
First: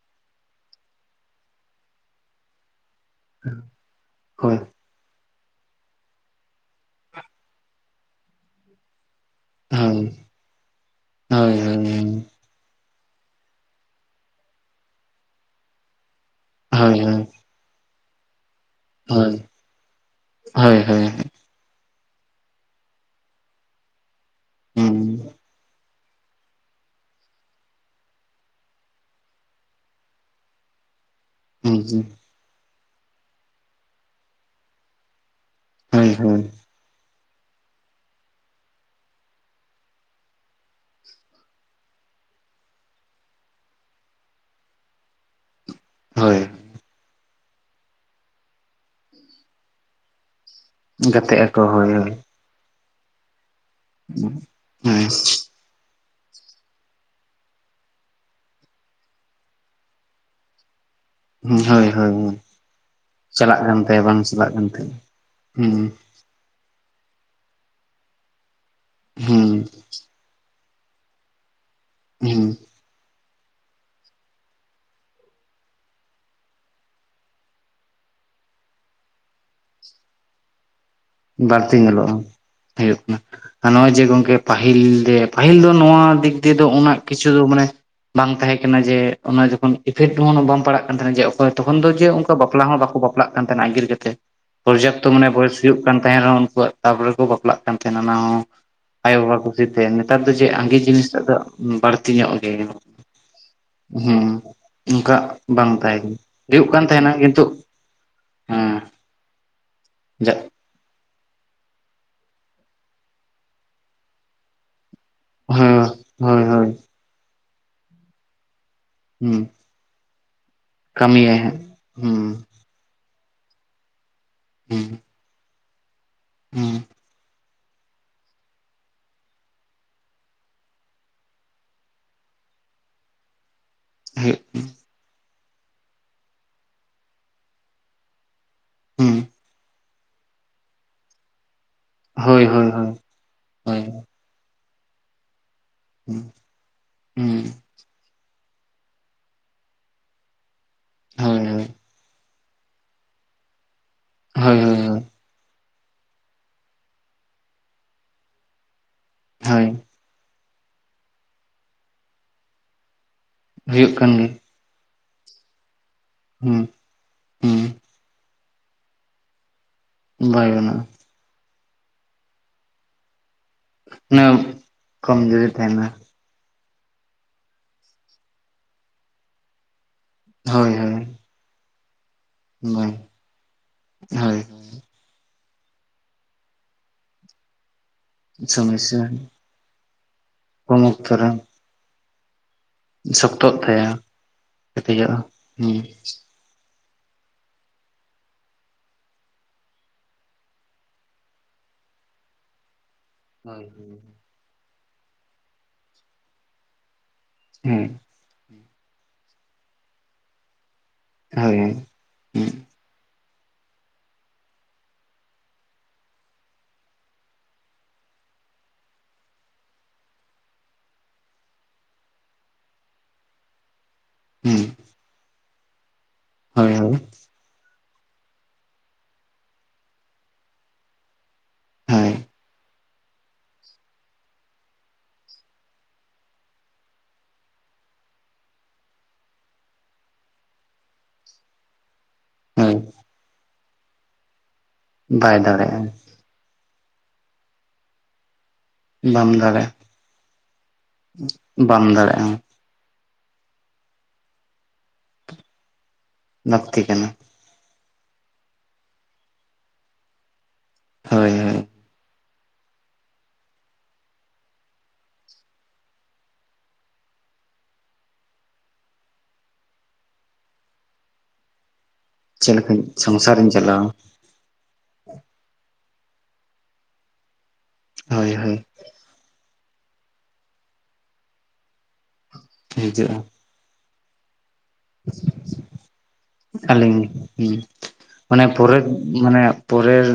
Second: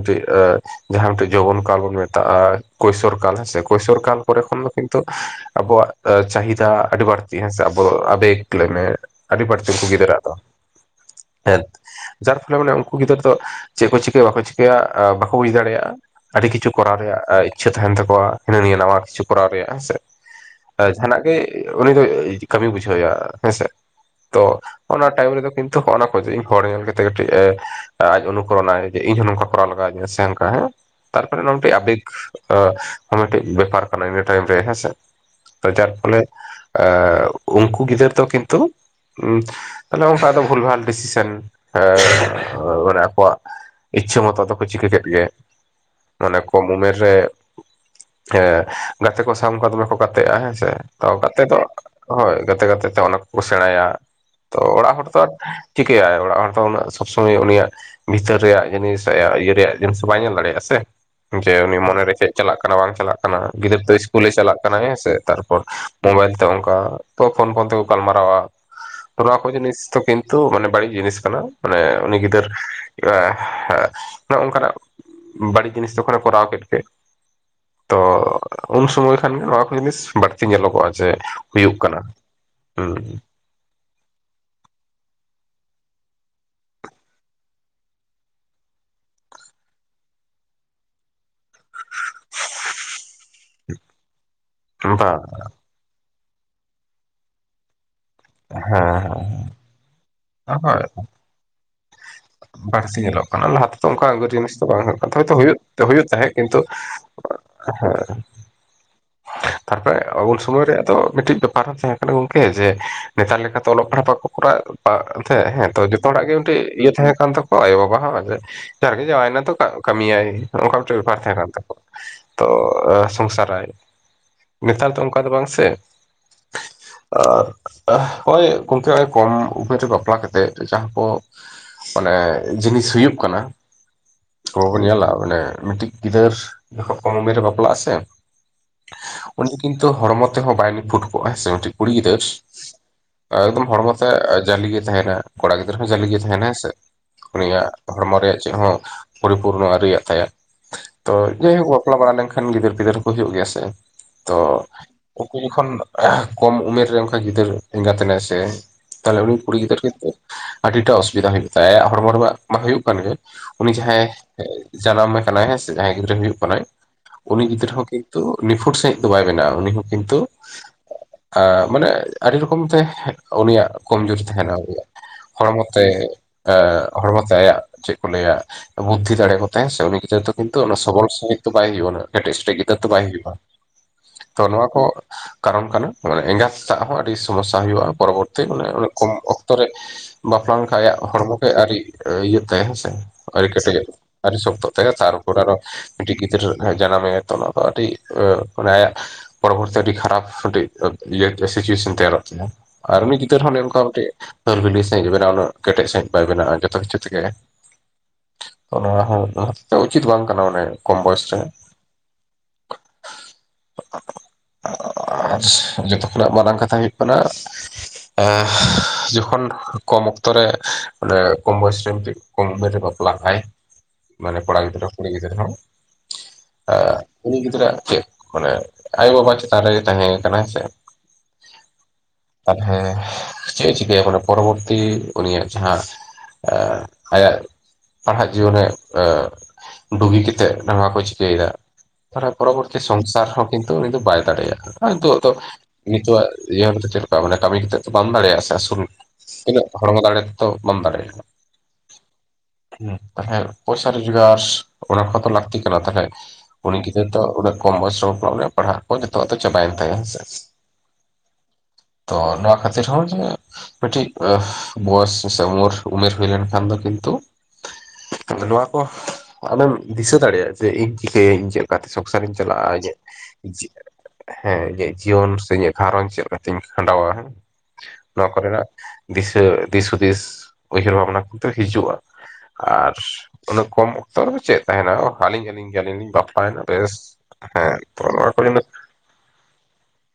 ᱡᱟᱦᱟᱸ ᱢᱤᱫᱴᱮᱱ ᱡᱳᱣᱵᱚᱱ ᱠᱟᱞ ᱵᱚᱱ ᱢᱮᱛᱟᱜ-ᱟ ᱠᱳᱭᱥᱚᱨ ᱠᱟᱞ ᱠᱳᱭᱥᱚᱨ ᱠᱟᱞ ᱠᱚᱨᱮ ᱦᱳᱭ ᱠᱷᱚᱱ ᱫᱚ ᱠᱤᱱᱛᱩ ᱟᱵᱚᱣᱟᱜ ᱪᱟᱦᱤᱫᱟ ᱟᱹᱰᱤ ᱵᱟᱹᱲᱛᱤ ᱦᱮᱸᱥᱮ ᱟᱵᱚᱫᱚ ᱟᱵᱮᱠ ᱞᱟᱹᱭ ᱢᱮ, ᱟᱹᱰᱤ ᱵᱟᱹᱲᱛᱤ ᱠᱚ ᱦᱳᱭ ᱜᱤᱫᱽᱨᱟᱹ ᱟᱠᱚ ᱫᱚ ᱦᱳᱭ ᱦᱳᱭ ᱦᱮᱞᱛ ᱡᱟᱨ ᱯᱷᱚᱞᱮ ᱢᱟᱱᱮ ᱩᱱᱠᱩ ᱜᱤᱫᱟᱹᱨ ᱛᱚ ᱪᱮᱫ ᱠᱚ ᱪᱤᱠᱟᱹᱭᱟ ᱵᱟᱠᱚ ᱪᱤᱠᱟᱹᱭᱟ ᱵᱟᱠᱚ ᱵᱩᱡ ᱫᱟᱲᱮᱭᱟᱜ-ᱟ ᱟᱹᱰᱤ ᱠᱤᱪᱷᱩ ᱠᱚᱨᱟᱣ ᱨᱮᱭᱟᱜ ᱤᱪᱪᱷᱟᱹ ᱛᱟᱦᱮᱱ ᱛᱟᱠᱚᱣᱟ ᱦᱤᱱᱟᱹ ᱱᱤᱭᱟᱹ ᱱᱟᱣᱟ ᱠᱤᱪᱷᱩ ᱦᱳᱭ ᱠᱚᱨᱟᱣ ᱨᱮᱭᱟᱜ ᱦᱮᱸᱥᱮ ᱦᱳᱭ ᱦᱳᱭ ᱡᱟᱦᱟᱱᱟᱜ ᱜᱮ ᱩᱱᱤ ᱫᱚᱭ ᱠᱟᱹᱢᱤ ᱵᱩᱡᱷᱟᱹᱣᱮᱭᱟ ᱦᱮᱸᱥᱮ ᱛᱚ ᱦᱩᱸ ᱚᱱᱟ ᱴᱟᱭᱤᱢ ᱨᱮᱫᱚ ᱠᱤᱱᱛᱩ ᱤᱧ ᱦᱚᱲ ᱧᱮᱞ ᱠᱟᱛᱮᱜ ᱠᱟᱹᱴᱤᱡ ᱚᱱᱩᱠᱚᱨᱚᱱᱟᱭ ᱡᱮ ᱤᱧ ᱦᱚᱸ ᱱᱚᱝᱠᱟ ᱠᱚᱨᱟᱣ ᱞᱟᱜᱟᱣ ᱤᱧ ᱥᱮ ᱦᱮᱸ ᱛᱟᱨᱯᱚᱨᱮ ᱦᱩᱸ ᱱᱚᱶᱟᱢᱤᱫᱴᱮᱡ ᱵᱮᱯᱟᱨ ᱠᱟᱱᱟ ᱤᱱᱟᱹ ᱴᱟᱭᱤᱢ ᱨᱮ ᱦᱮᱸᱥᱮ ᱡᱟᱨ ᱦᱳᱭ ᱯᱷᱚᱞᱮ ᱦᱳᱭ ᱮ ᱩᱱᱠᱩ ᱜᱤᱫᱽᱨᱟᱹ ᱫᱚ ᱠᱤᱱᱛᱩ ᱩ ᱛᱟᱦᱞᱮ ᱚᱱᱠᱟ ᱫᱚ ᱵᱷᱩᱞ ᱵᱷᱟᱞ ᱰᱤᱥᱤᱥᱮᱱ ᱢᱟᱱᱮ ᱟᱠᱚᱣᱟᱜ ᱤᱪᱪᱷᱟᱹ ᱢᱚᱛᱚ ᱛᱚᱠᱚ ᱠᱤᱪᱷᱤ ᱠᱮᱫ ᱜᱮ ᱢᱟᱱᱮ ᱦᱳᱭ ᱠᱚᱢ ᱩᱢᱮᱨ ᱨᱮ ᱜᱟᱛᱮ ᱠᱚ ᱥᱟᱶ ᱠᱚ ᱫᱚᱢᱮ ᱠᱚ ᱜᱟᱛᱮᱜ-ᱟ ᱦᱮᱸᱥᱮ ᱛᱟᱣ ᱠᱟᱛᱮ ᱫᱚ ᱦᱳᱭ ᱜᱟᱛᱮ ᱜᱟᱛᱮᱛᱮ ᱚᱱᱟ ᱠᱚᱠᱚ ᱥᱮᱬᱟᱭᱟ [unintelligible] ᱛᱚ ᱚᱲᱟᱜ ᱦᱚᱲ ᱛᱚ ᱟᱨ ᱪᱤᱠᱟᱹᱭᱟᱭ ᱚᱲᱟᱜ ᱦᱚᱲ ᱛᱚ ᱩᱱᱟᱹᱜ ᱥᱚᱵᱽᱥᱳᱢᱚᱭ ᱩᱱᱤᱭᱟᱜ ᱵᱷᱤᱛᱟᱹᱨ ᱨᱮᱭᱟᱜ ᱡᱤᱱᱤᱥ ᱟᱭᱟᱜ ᱤᱭᱟᱹ ᱨᱮᱭᱟᱜ ᱡᱤᱱᱤᱥ ᱵᱟᱭ ᱧᱮᱞ ᱫᱟᱲᱮᱭᱟᱜᱼᱟ ᱥᱮ ᱡᱮ ᱩᱱᱤ ᱦᱳᱭ ᱢᱚᱱᱮᱨᱮ ᱦᱳᱭ ᱪᱮᱫ ᱪᱟᱞᱟᱜ ᱠᱟᱱᱟ ᱵᱟᱝ ᱪᱟᱞᱟᱜ ᱠᱟᱱᱟ ᱜᱤᱫᱽᱨᱟᱹ ᱠᱟᱱ ᱛᱚ ᱛᱟᱭᱟ ᱵᱟᱝ ᱤᱥᱠᱩᱞᱮ ᱪᱟᱞᱟᱜ ᱠᱟᱱ ᱠᱟᱱᱟᱭ ᱛᱟᱭᱟ ᱦᱮᱸᱥᱮ ᱛᱟᱨᱯᱚᱨ ᱦᱩᱸ ᱢᱳᱵᱟᱭᱤᱞ ᱚᱱᱠᱟ ᱛᱚ ᱯᱷᱳᱱ ᱯᱷᱳᱱ ᱛᱮᱜᱮᱠᱚ ᱜᱟᱞᱢᱟᱨᱟᱣᱟ ᱱᱚᱣᱟ ᱠᱚ ᱦᱩᱸ ᱡᱤᱱᱤᱥ ᱠᱤᱱᱛᱩ ᱢᱟᱱᱮ ᱵᱟᱹᱲᱤᱡ ᱡᱤᱱᱤᱥ ᱠᱟᱱᱟ ᱢᱟᱱᱮ ᱩᱱᱤ ᱜᱤᱫᱟᱹᱨ ᱦᱩᱸ ᱱᱚ ᱱᱚᱝᱠᱟᱱᱟᱜ ᱵᱟᱹᱲᱤᱡ ᱡᱤᱱᱤᱥ ᱛᱚᱠᱷᱚᱱᱮ ᱠᱚᱨᱟᱣ ᱠᱮᱛᱜᱮ᱾ ᱛᱚ ᱩᱱ ᱥᱩᱢᱚᱭ ᱠᱷᱟᱱᱜᱮ ᱱᱚᱣᱟ ᱠᱚ ᱡᱤᱱᱤᱥ ᱵᱟᱹᱲᱛ ᱧᱮᱞᱚᱜᱚᱜ-ᱟ ᱡᱮ ᱦᱩᱭᱩᱜ ᱵᱟᱹᱲᱛᱤ ᱠᱟᱱᱟ ᱧᱮᱞᱚᱜᱼᱟ ᱦᱩᱸ ᱦᱩᱭᱩᱜ ᱠᱟᱱᱟ ᱟᱨ ᱱᱚᱜ-ᱚᱭ ᱡᱮ ᱜᱚᱝᱠᱮ ᱯᱟᱹᱦᱤᱞ ᱫᱮ ᱯᱟᱹᱦᱤᱞ ᱫᱚ ᱱᱚᱣᱟ ᱫᱤᱠ ᱫᱤᱭᱮ ᱫᱚ ᱩᱱᱟᱹᱜ ᱠᱤᱪᱷᱩ ᱫᱚ ᱢᱟᱱᱮ ᱵᱟᱝ ᱛᱟᱦᱮᱸ ᱠᱟᱱᱟ ᱡᱮ ᱚᱱᱟ ᱡᱚᱠᱷᱚᱱ ᱤᱯᱷᱮᱠᱴ ᱦᱚᱸ ᱵᱟᱝ ᱯᱟᱲᱟᱜ ᱠᱟᱱ ᱛᱟᱦᱮᱱᱟ ᱡᱮ ᱚᱠᱚᱭ ᱛᱚᱠᱷᱚᱱ ᱫᱚ ᱡᱮ ᱚᱱᱠᱟ ᱵᱟᱯᱞᱟ ᱦᱚᱸ ᱵᱟᱠᱚ ᱵᱟᱯᱞᱟᱜ ᱱᱟᱛᱮ ᱱᱟᱜ ᱟᱺᱜᱤᱨ ᱠᱮᱛᱮ ᱯᱚᱨᱡᱟᱯᱛᱚ ᱵᱟᱝ ᱢᱟᱱᱮ ᱵᱚᱭᱮᱥ ᱦᱩᱭᱩᱜ ᱠᱟᱱ ᱛᱟᱦᱮᱸᱱ ᱨᱮᱦᱚᱸ ᱩᱱᱠᱩᱣᱟᱜ ᱪᱟᱯ ᱨᱮᱠᱚ ᱵᱟᱯᱞᱟᱜ ᱠᱟᱱ ᱛᱟᱦᱮᱱᱟ ᱱᱟᱶᱟ ᱦᱮᱸ ᱟᱭᱟᱭ ᱦᱮᱸ ᱵᱟᱵᱟ ᱠᱚᱥᱛᱮ ᱱᱮᱛᱟᱨ ᱫᱚ ᱡᱮ ᱟᱸᱜᱤᱨ ᱦᱳᱭ ᱡᱤᱱᱤᱥ ᱢᱟᱜ ᱫᱚ ᱵᱟᱹᱲᱛᱤ ᱧᱚᱜ ᱜᱮ ᱵᱟᱹᱲᱛᱤ ᱧᱮᱞᱚᱜ ᱠᱟᱱᱟ ᱞᱟᱦᱟ ᱛᱮᱫᱚ ᱚᱱᱠᱟ ᱟᱸᱜᱤᱨ ᱦᱮᱸ ᱡᱤᱱᱤᱥ ᱫᱚ ᱵᱟᱝ ᱦᱩᱭᱩᱜ ᱠᱟᱱ ᱚᱱᱠᱟ ᱛᱟᱦᱮᱸ ᱦᱚᱭᱛᱳ ᱦᱩᱭᱩᱜ ᱵᱟᱝ ᱛᱟᱦᱮᱸ ᱦᱩᱭᱩᱜ ᱛᱟᱦᱮᱸᱫ ᱠᱟᱱᱟ ᱠᱤᱱᱛᱩ ᱦᱩᱭᱩᱜ ᱠᱟᱱ ᱛᱟᱦᱮᱱᱟ ᱠᱤᱱᱛᱩ ᱦᱮᱸ ᱦᱮᱸ ᱛᱟᱨᱯᱚᱨᱮ ᱩᱱ ᱥᱚᱢᱚᱭ ᱨᱮᱭᱟᱜ ᱫᱚ ᱢᱤᱫᱴᱤᱡ ᱵᱮᱯ ᱯᱟᱨᱠ ᱦᱚᱸ ᱛᱟᱦᱮᱸ ᱠᱟᱱᱟ ᱜᱚᱝᱠᱮ ᱡᱮ ᱱᱮᱛᱟᱨ ᱞᱮᱠᱟᱛᱚ ᱚᱞᱚᱜ ᱯᱟᱲᱦᱟᱜ ᱵᱟᱠᱚ ᱠᱚᱨᱟᱣ ᱵᱟ ᱮᱱᱛᱮ ᱦᱮᱸ ᱛᱚ ᱦᱳᱭ ᱡᱚᱛᱚ ᱦᱚᱲᱟᱜ ᱜᱮ ᱦᱳᱭ ᱢᱤᱫᱴᱮᱱ ᱦᱳᱭ ᱤᱭᱟᱹ ᱛᱟᱦᱮᱸ ᱠᱟᱱ ᱛᱟᱠᱚᱣᱟ ᱟᱭᱳᱵᱟᱵᱟ ᱦᱚᱸ ᱡᱮ ᱡᱟᱨᱜᱮ ᱦᱩᱸ ᱡᱟᱶᱟᱭᱮᱱᱟ ᱛᱚ ᱠᱟᱹᱢᱤᱭᱟᱭ ᱚᱱᱠᱟ ᱢᱤᱫᱴᱮᱱ ᱵᱮᱯᱟᱨ ᱠᱟᱹᱢᱤᱭᱟᱭ ᱛᱟᱦᱮᱸ ᱠᱟᱱ ᱦᱟᱸᱜ ᱛᱟᱠᱚᱣᱟ ᱦᱩᱸ ᱛᱚ ᱥᱚᱝᱥᱟᱨᱟᱭ, ᱦᱩᱸ ᱱᱮᱛᱟᱨ ᱫᱚ ᱚᱱᱠᱟ ᱫᱚ ᱵᱟᱝ ᱥᱮ ᱦᱩᱸ ᱟᱨ ᱟᱜ ᱱᱚᱜ-ᱚᱭ ᱜᱚᱢᱠᱮ ᱠᱚᱢ ᱩᱢᱮᱨ ᱨᱮ ᱵᱟᱯᱞᱟ ᱠᱟᱛᱮ ᱡᱟᱦᱟᱸ ᱠᱚ ᱢᱟᱱᱮ ᱡᱤᱱᱤᱥ ᱦᱩᱭᱩᱜ ᱠᱟᱱᱟ ᱦᱩᱭᱩᱜ ᱵᱚᱱ ᱧᱮᱞᱟ ᱢᱟᱱᱮ ᱢᱤᱫᱴᱤᱡ ᱜᱤᱫᱟᱹᱨ ᱡᱚᱠᱷᱚᱱ ᱠᱚᱢ ᱩᱢᱮᱨ ᱨᱮ ᱵᱟᱯᱞᱟᱜ-ᱟ ᱥᱮ ᱦᱩᱸ ᱩᱱᱤ ᱠᱤᱱᱛᱩ ᱦᱚᱲᱢᱚ ᱛᱮᱦᱚᱸ ᱵᱟᱭ ᱞᱤᱯᱷᱩᱴ ᱠᱚᱜ-ᱟ ᱦᱮᱸ ᱥᱮ ᱢᱤᱫᱴᱷᱤᱠ ᱠᱩᱲᱤ ᱜᱤᱫᱟᱹᱨ ᱦᱳᱭ ᱦᱳᱭ ᱦᱳᱭ ᱮᱠᱫᱚᱢ ᱦᱳᱭ ᱦᱚᱲᱢᱚ ᱛᱮ ᱡᱟᱹᱞᱤ ᱜᱮ ᱛᱟᱦᱮᱱᱟ ᱠᱚᱲᱟ ᱜᱤᱫᱟᱹᱨ ᱦᱚᱸ ᱡᱟᱹᱞᱤ ᱜᱮ ᱦᱩᱸ ᱛᱟᱦᱮᱱᱟ ᱦᱮᱸ ᱥᱮ ᱦᱩᱸ ᱩᱱᱤᱭᱟᱜ ᱦᱚᱲᱢᱚ ᱨᱮᱭᱟᱜ ᱪᱮᱫ ᱦᱚᱸ ᱯᱚᱨᱤᱯᱩᱨᱱᱚ ᱟᱹᱤᱭᱟᱜ ᱛᱟᱭᱟ ᱛᱚ ᱦᱳᱭ ᱦᱳᱭ ᱦᱳᱭ ᱡᱟᱭᱦᱚᱠ ᱵᱟᱯᱞᱟ ᱵᱟᱲᱟ ᱞᱮᱱᱠᱷᱟᱱ ᱜᱤᱫᱽᱟᱹᱨᱼ ᱯᱤᱫᱟᱹᱨ ᱦᱚᱸ ᱠᱚ ᱦᱩᱭᱩᱜ ᱜᱮᱭᱟ ᱥᱮ ᱛᱚ ᱦᱳᱭ ᱦᱳᱭ ᱩᱱᱠᱩ ᱡᱚᱠᱷᱚᱱ ᱠᱚᱢ ᱩᱢᱮᱨ ᱨᱮ ᱚᱱᱠᱟ ᱜᱤᱫᱟᱹᱨ ᱮᱸᱜᱟᱛᱮᱱᱟᱭ ᱥᱮ ᱛᱟᱦᱚᱞᱮ ᱩᱱᱤ ᱠᱩᱲᱤ ᱦᱳᱭ ᱜᱤᱫᱟᱹᱨᱟᱹ ᱠᱤᱱᱛᱩ ᱟᱹᱰᱤᱴᱟ ᱚᱥᱩᱵᱤᱫᱟ ᱦᱩᱭᱩᱜᱭ ᱛᱟᱭᱟ ᱟᱭᱟᱜ ᱦᱚᱲᱢᱚ ᱨᱮᱱᱟᱜ ᱢᱟ ᱦᱳᱭᱳᱜ ᱠᱟᱱ ᱜᱮ ᱩᱱᱤ ᱦᱩᱭᱩᱜ ᱡᱟᱦᱟᱸᱭ ᱠᱟᱱ ᱜᱮᱭᱟ ᱡᱟᱱᱟᱢᱮ ᱠᱟᱱᱟᱭᱸ ᱥᱮ ᱡᱟᱦᱟᱸᱭ ᱜᱤᱫᱽᱨᱟᱹ ᱦᱩᱭᱩᱜ ᱦᱩᱸ ᱠᱟᱱᱟᱭ ᱩᱱᱤ ᱦᱩᱸ ᱜᱤᱫᱽᱨᱟᱹ ᱦᱚᱸ ᱠᱤᱱᱛᱩ ᱱᱤᱯᱷᱩᱴ ᱥᱟᱺᱦᱤᱡ ᱫᱚ ᱵᱟᱭ ᱵᱮᱱᱟᱜᱼᱟ ᱩᱱᱤ ᱦᱚᱸ ᱠᱤᱱᱛᱩ ᱵᱟᱭ ᱜᱟᱱᱚᱜᱼᱟ ᱟ ᱢᱟᱱᱮ ᱟᱹᱰᱤ ᱨᱚᱠᱚᱢ ᱛᱮ ᱩᱱᱤᱭᱟᱜ ᱠᱚᱢᱡᱩᱨᱤ ᱚᱱᱟ ᱛᱟᱦᱮᱱᱟ ᱩᱱᱤᱭᱟᱜ ᱠᱚᱢ ᱡᱩᱫᱤ ᱦᱚᱲᱢᱚ ᱛᱮ ᱛᱟᱦᱮᱱᱟ ᱦᱚᱲᱢᱚ ᱛᱮ ᱟᱭᱟᱜ ᱪᱮᱫ ᱠᱚ ᱞᱟᱹᱭᱟ ᱵᱩᱫᱽᱫᱷᱤ ᱫᱟᱲᱮ ᱠᱚᱛᱮ ᱥᱮ ᱩᱱᱤ ᱡᱦᱮᱛᱩ ᱠᱤᱱᱛᱩ ᱦᱳᱭ ᱚᱱᱟ ᱦᱳᱭ ᱥᱚᱵᱚᱞ ᱥᱟᱸᱦᱤᱡ ᱛᱚ ᱵᱟᱭ ᱦᱩᱭᱜᱟ ᱩᱜᱱᱟ. ᱠᱮᱴᱮᱥᱡ ᱥᱮᱴᱮᱡ ᱜᱤᱫᱟᱹᱨ ᱫᱚ ᱵᱟᱝ ᱵᱟᱭ ᱦᱩᱭᱩᱜᱼᱟ ᱦᱳᱭ ᱛᱚ ᱱᱚᱣᱟ ᱠᱚ ᱠᱟᱨᱚᱱ ᱠᱟᱱᱟ ᱢᱟᱱᱮ ᱮᱸᱜᱟᱛ ᱥᱮᱛᱟᱜ ᱦᱚᱸ ᱟᱹᱰᱤ ᱥᱚᱢᱚᱥᱟ ᱦᱩᱭᱩᱜᱼᱟ ᱯᱚᱨᱚᱵᱚᱨᱛᱤ ᱥᱚᱢᱚᱥᱥᱟ ᱠᱚᱢ ᱚᱠᱛᱚ ᱨᱮ ᱵᱟᱯᱞᱟ ᱞᱮᱱᱠᱷᱟᱱ ᱠᱚᱢ ᱟᱭᱟᱜ ᱚᱠᱛᱚ ᱨᱮ ᱦᱚᱲᱢᱚ ᱠᱮ ᱟᱰᱤ ᱤᱭᱟᱹᱜ ᱛᱟᱭᱟ ᱦᱮᱸ ᱥᱮ ᱟᱨᱤ ᱥᱚᱠᱛᱚᱜ ᱠᱮᱴᱮᱡᱚᱜ ᱛᱟᱭᱟ ᱟᱨᱤ ᱥᱚᱠᱛᱚᱜ ᱛᱟᱦᱮᱸ ᱠᱮᱴᱮᱡᱚᱜᱼᱟ ᱛᱟᱨᱯᱚᱨ ᱟᱨ ᱦᱩᱸ ᱴᱤᱴᱤᱜᱤ ᱜᱤᱫᱽᱨᱟᱹᱡᱟᱱᱟᱢ ᱢᱮᱛᱟᱭ ᱛᱚ ᱱᱟᱚ ᱟᱹᱰᱤ ᱢᱚᱱᱮ ᱟᱭᱟᱜ ᱯᱚᱨᱚᱵᱚᱨᱛᱤ ᱟᱹᱰᱤ ᱠᱷᱟᱨᱟᱯ ᱢᱤᱫ ᱥᱤᱪᱩᱭᱮᱥᱚᱱ ᱛᱮᱭᱟᱨᱚᱜ ᱛᱟᱭᱟ ᱟᱨ ᱢᱤᱫ ᱛᱟᱹᱳ ᱨᱮ ᱦᱚᱸ ᱦᱳᱭ ᱚᱱᱠᱟ ᱢᱤᱫᱴᱤᱡ ᱦᱞ ᱵᱷᱤᱰᱤ ᱥᱟᱸᱦᱤᱡ ᱵᱮᱱᱟ ᱩᱱᱟᱹᱜ ᱠᱮᱴᱮᱡ ᱥᱟᱦᱤᱡ ᱵᱟᱭ ᱵᱮᱱᱟᱜᱼᱟ ᱡᱚᱛᱚ ᱠᱤᱪᱷᱩ ᱛᱮᱜᱮ ᱦᱩᱸ ᱚᱱᱟ ᱦᱚᱸ ᱚᱱᱟ ᱛᱮ ᱩᱪᱤᱛ ᱵᱟᱝ ᱠᱟᱱᱟ ᱚᱱᱮ ᱠᱚᱢ ᱵᱚᱭᱮᱥᱨᱮ ᱦᱳᱭ ᱦᱩᱸ ᱦᱩᱸ [inaudible] ᱟᱨ ᱡᱚᱛᱚ ᱠᱷᱚᱱᱟᱜ ᱢᱟᱨᱟᱝ ᱠᱟᱛᱷᱟ ᱦᱩᱭᱩᱜ ᱠᱟᱱᱟ ᱮᱦ ᱡᱚᱠᱷᱚᱱ ᱠᱚᱢ ᱚᱠᱛᱚ ᱨᱮ ᱚᱰᱮ ᱠᱚᱢ ᱵᱚᱭᱚᱥᱨᱮ ᱠᱚᱢ ᱩᱢᱮᱨ ᱨᱮ ᱵᱟᱯᱞᱟᱜᱟᱭ ᱢᱟᱱᱮ ᱠᱚᱲᱟ ᱜᱤᱫᱽᱨᱟᱹ ᱠᱩᱲᱤ ᱜᱤᱫᱽᱨᱟᱹ ᱦᱚᱸ ᱦᱳᱭ ᱮ ᱦᱳᱭ ᱩᱲᱤ ᱜᱤᱫᱽᱨᱟᱹᱭᱟᱜ ᱪᱮᱫ ᱢᱟᱱᱮ ᱟᱭᱳ ᱵᱟᱵᱟ ᱪᱮᱛᱟᱱ ᱨᱮ ᱛᱟᱦᱮᱸ ᱠᱟᱱᱟᱭ ᱥᱮ ᱦᱳᱭ ᱛᱟᱞᱦᱮ ᱪᱮᱫᱼ ᱮ ᱪᱤᱠᱟᱹᱭᱟ ᱢᱟᱱᱮ ᱯᱚᱨᱚᱵᱚᱨᱛᱤ ᱩᱱᱤᱭᱟᱜ ᱡᱟᱦᱟᱸ ᱮ ᱟᱭᱟᱜ ᱯᱟᱲᱦᱟᱜ ᱡᱤᱭᱚᱱᱮ ᱰᱩᱜᱩᱜᱤᱛᱮᱫ ᱱᱟᱣᱟ ᱠᱚ ᱪᱤᱠᱟᱹᱭ ᱫᱟ ᱛᱟᱦᱞᱮ ᱦᱳᱭ ᱯᱚᱨᱚᱵᱚᱨᱛᱤ ᱥᱚᱝᱥᱟᱨ ᱦᱚᱸ ᱠᱤᱱᱛᱩ ᱩᱱᱤ ᱫᱚ ᱵᱟᱭ ᱫᱟᱲᱮᱭᱟᱜᱼᱟ ᱵᱟᱭ ᱤᱛᱩᱭᱟᱜ ᱫᱟᱲᱮᱭᱟᱜᱼᱟ ᱱᱤᱛᱚᱜᱼᱟᱜ ᱡᱤᱭᱚᱱ ᱨᱮ ᱪᱮᱫ ᱞᱮᱠᱟ ᱢᱟᱱᱮ ᱠᱟᱹᱢᱤ ᱠᱟᱛᱮᱜ ᱛᱚ ᱵᱟᱢ ᱫᱟᱲᱮᱭᱟᱜᱼᱟ ᱥᱮ ᱟᱹᱥᱩᱞ ᱛᱤᱱᱟ. ᱜ ᱦᱚᱲᱢᱚ ᱫᱲᱮᱛᱮᱛᱚ ᱩᱜ ᱵᱟᱢ ᱫᱟᱲᱮᱭᱟᱜᱼᱟ ᱦᱮᱸ ᱦᱩᱸ ᱛᱟᱦᱮᱸ ᱯᱚᱭᱥᱟ ᱨᱳᱡᱽᱜᱟᱨ ᱚᱱᱟ ᱠᱚᱛᱚ ᱞᱟᱹᱠᱛᱤ ᱠᱟᱱᱟ ᱛᱟᱦᱚᱞᱮ ᱩᱱᱤ ᱞᱟᱹᱠᱛᱤ ᱜᱤᱫᱽᱨᱟᱹ ᱠᱟᱱᱟ ᱫᱚ ᱩᱱᱟᱹᱜ ᱠᱚᱢ ᱵᱚᱥᱭᱚᱥ ᱠᱚᱜᱢᱮ ᱯᱟᱲᱦᱟᱜ ᱠᱚ ᱡᱚᱛᱚᱣᱟᱜ ᱫᱚ ᱪᱟᱵᱟᱭᱮᱱ ᱛᱟᱭᱟ ᱦᱮᱸᱥᱮ ᱦᱳᱭ ᱦᱳᱭ ᱛᱚ ᱱᱚᱱᱟ ᱠᱷᱟᱹᱛᱤᱨ ᱦᱚᱸ ᱡᱮ ᱢᱤᱫᱴᱤᱡ ᱵᱚᱭᱚᱥ ᱥᱮ ᱩᱢᱳᱨ ᱩᱢᱮᱨ ᱦᱩᱭ ᱞᱮᱱ ᱠᱷᱟᱱ ᱫᱚ ᱠᱤᱱᱛᱩ ᱱᱚᱣᱟ ᱠᱚ ᱟᱢᱮᱢ ᱫᱤᱥᱟᱹ ᱫᱟᱲᱮᱭᱟᱜᱼᱟ ᱡᱮ ᱤᱧ ᱪᱤᱠᱟᱹᱭᱟᱹᱧ ᱪᱮᱫ ᱠᱟᱛᱮ ᱥᱚᱠᱥᱟᱨᱤᱧ ᱪᱮᱫ ᱞᱮᱠᱟ ᱪᱟᱞᱟᱜᱼᱟ ᱡᱮ ᱥᱚᱝᱥᱟᱨᱤᱧ ᱡᱤ ᱪᱟᱞᱟᱣᱟ ᱦᱮᱸ ᱤᱧᱟᱹᱜ ᱡᱤᱭᱚᱱ ᱥᱮ ᱤᱧᱟᱹᱜ ᱜᱸᱷᱟᱨᱚᱡᱽ ᱪᱮᱫ ᱞᱮᱠᱟᱛᱤᱧ ᱠᱷᱟᱸᱰᱟᱣᱟ ᱱᱚᱣᱟ ᱦᱳᱭ ᱦᱳᱭ ᱠᱚᱨᱮᱱᱟᱜ ᱫᱤᱥᱟᱹ ᱫᱤᱥ ᱦᱩᱫᱤᱥ ᱩᱭᱦᱟᱹᱨ ᱵᱷᱟᱵᱽᱱᱟ ᱠᱚᱛᱮ ᱦᱤᱡᱩᱜᱼᱟ ᱟᱨ ᱦᱤᱡᱩᱜᱼᱟ ᱩᱱᱟᱹ ᱠᱚᱢ ᱚᱠᱛᱚ ᱫᱚ ᱪᱮᱫ ᱛᱟᱦᱮᱱᱟ ᱚ ᱟᱹᱞᱤᱧ ᱟᱹᱞᱤᱧ ᱜᱮ ᱟᱞᱤᱧ ᱞᱤᱧ ᱵᱟᱯᱟᱭᱱᱟ ᱟᱹᱞᱤᱧ ᱦᱩᱸ ᱢᱟᱱᱮ ᱯᱚᱨᱮᱨ ᱢᱟᱱᱮ ᱯᱚᱨᱮᱨ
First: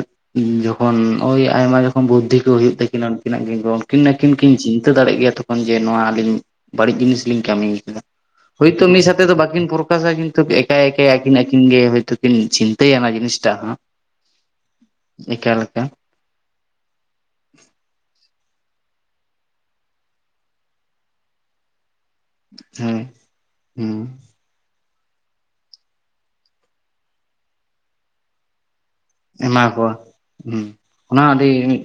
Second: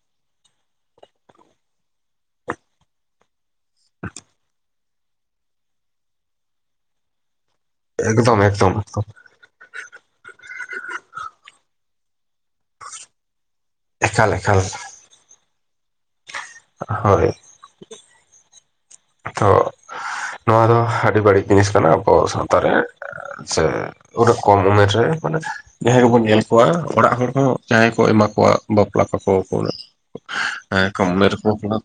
ᱡᱚᱠᱷᱚᱱ ᱳᱭ ᱟᱭᱢᱟ ᱡᱚᱠᱷᱚᱱ ᱵᱩᱫᱽᱫᱷᱤ ᱠᱚ ᱦᱩᱭᱩᱜ ᱛᱟᱹᱠᱤᱱᱟ ᱩᱱᱠᱤᱱᱟᱜ ᱜᱮ ᱛᱚ ᱩᱱᱠᱤᱱ ᱟᱠᱤᱱ ᱠᱤᱱ ᱪᱤᱱᱛᱟᱹ ᱫᱟᱲᱮᱜ ᱜᱮᱭᱟ ᱛᱚᱠᱷᱚᱱ ᱡᱮ ᱱᱚᱣᱟ ᱟᱹᱞᱤᱧ ᱵᱟᱹᱲᱤᱡ ᱡᱤᱱᱤᱥ ᱞᱤᱧ ᱠᱟᱹᱢᱤᱭᱟ ᱠᱮᱫᱟ ᱮᱠᱫᱚᱢ ᱮᱠᱫᱚᱢ ᱦᱳᱭᱛᱚ ᱢᱤᱫ ᱮᱠᱫᱚᱢ ᱥᱟᱛᱮ ᱫᱚ ᱵᱟᱠᱤᱱ ᱯᱨᱠᱟᱥᱟ ᱠᱤᱱᱛᱩ ᱮ ᱮᱠ ᱮᱠ ᱟᱠᱤᱱ ᱟᱠᱤᱱ ᱜᱮ ᱦᱚᱭᱛ ᱠᱤᱱ ᱪᱤᱱᱛᱟ. ᱭᱟ ᱚᱱᱟ ᱡᱤᱱᱤᱥᱴ ᱦᱚᱸ ᱮᱠᱟᱞ ᱮᱠᱟᱞ ᱮᱠᱟᱞ ᱮᱠᱟᱞ ᱦᱳᱭ ᱛᱚ ᱱᱚᱣᱟ ᱫᱚ ᱟᱹᱰᱤ ᱵᱟᱹᱲᱤᱡ ᱡᱤᱱᱤᱥ ᱠᱟᱱᱟ ᱠᱚ ᱥᱟᱶᱛᱟ ᱨᱮ ᱦᱳᱭ ᱥᱮ ᱦᱩᱸ ᱩᱰᱩᱠ ᱠᱚᱢ ᱩᱢᱮᱨ ᱨᱮ ᱢᱟᱱᱮ ᱡᱟᱦᱟᱸᱭ ᱠᱚᱵᱚᱱ ᱧᱮᱞ ᱠᱚᱣᱟ ᱚᱲᱟᱜ ᱦᱚᱲ ᱦᱚᱸ ᱡᱟᱦᱟᱸᱟᱭ ᱠᱚ ᱮᱢᱟ ᱠᱚᱣᱟ ᱵᱟᱯᱞᱟ ᱮᱢᱟ ᱠᱟᱠᱚᱣᱟᱠᱚᱱᱟᱜ ᱠᱚᱣᱟ ᱦᱩᱸ ᱮᱸ ᱠᱚᱢ ᱚᱱᱟ ᱩᱢᱮᱨ ᱨᱮᱠᱚ ᱟᱹᱰᱤ ᱵᱟᱯᱞᱟ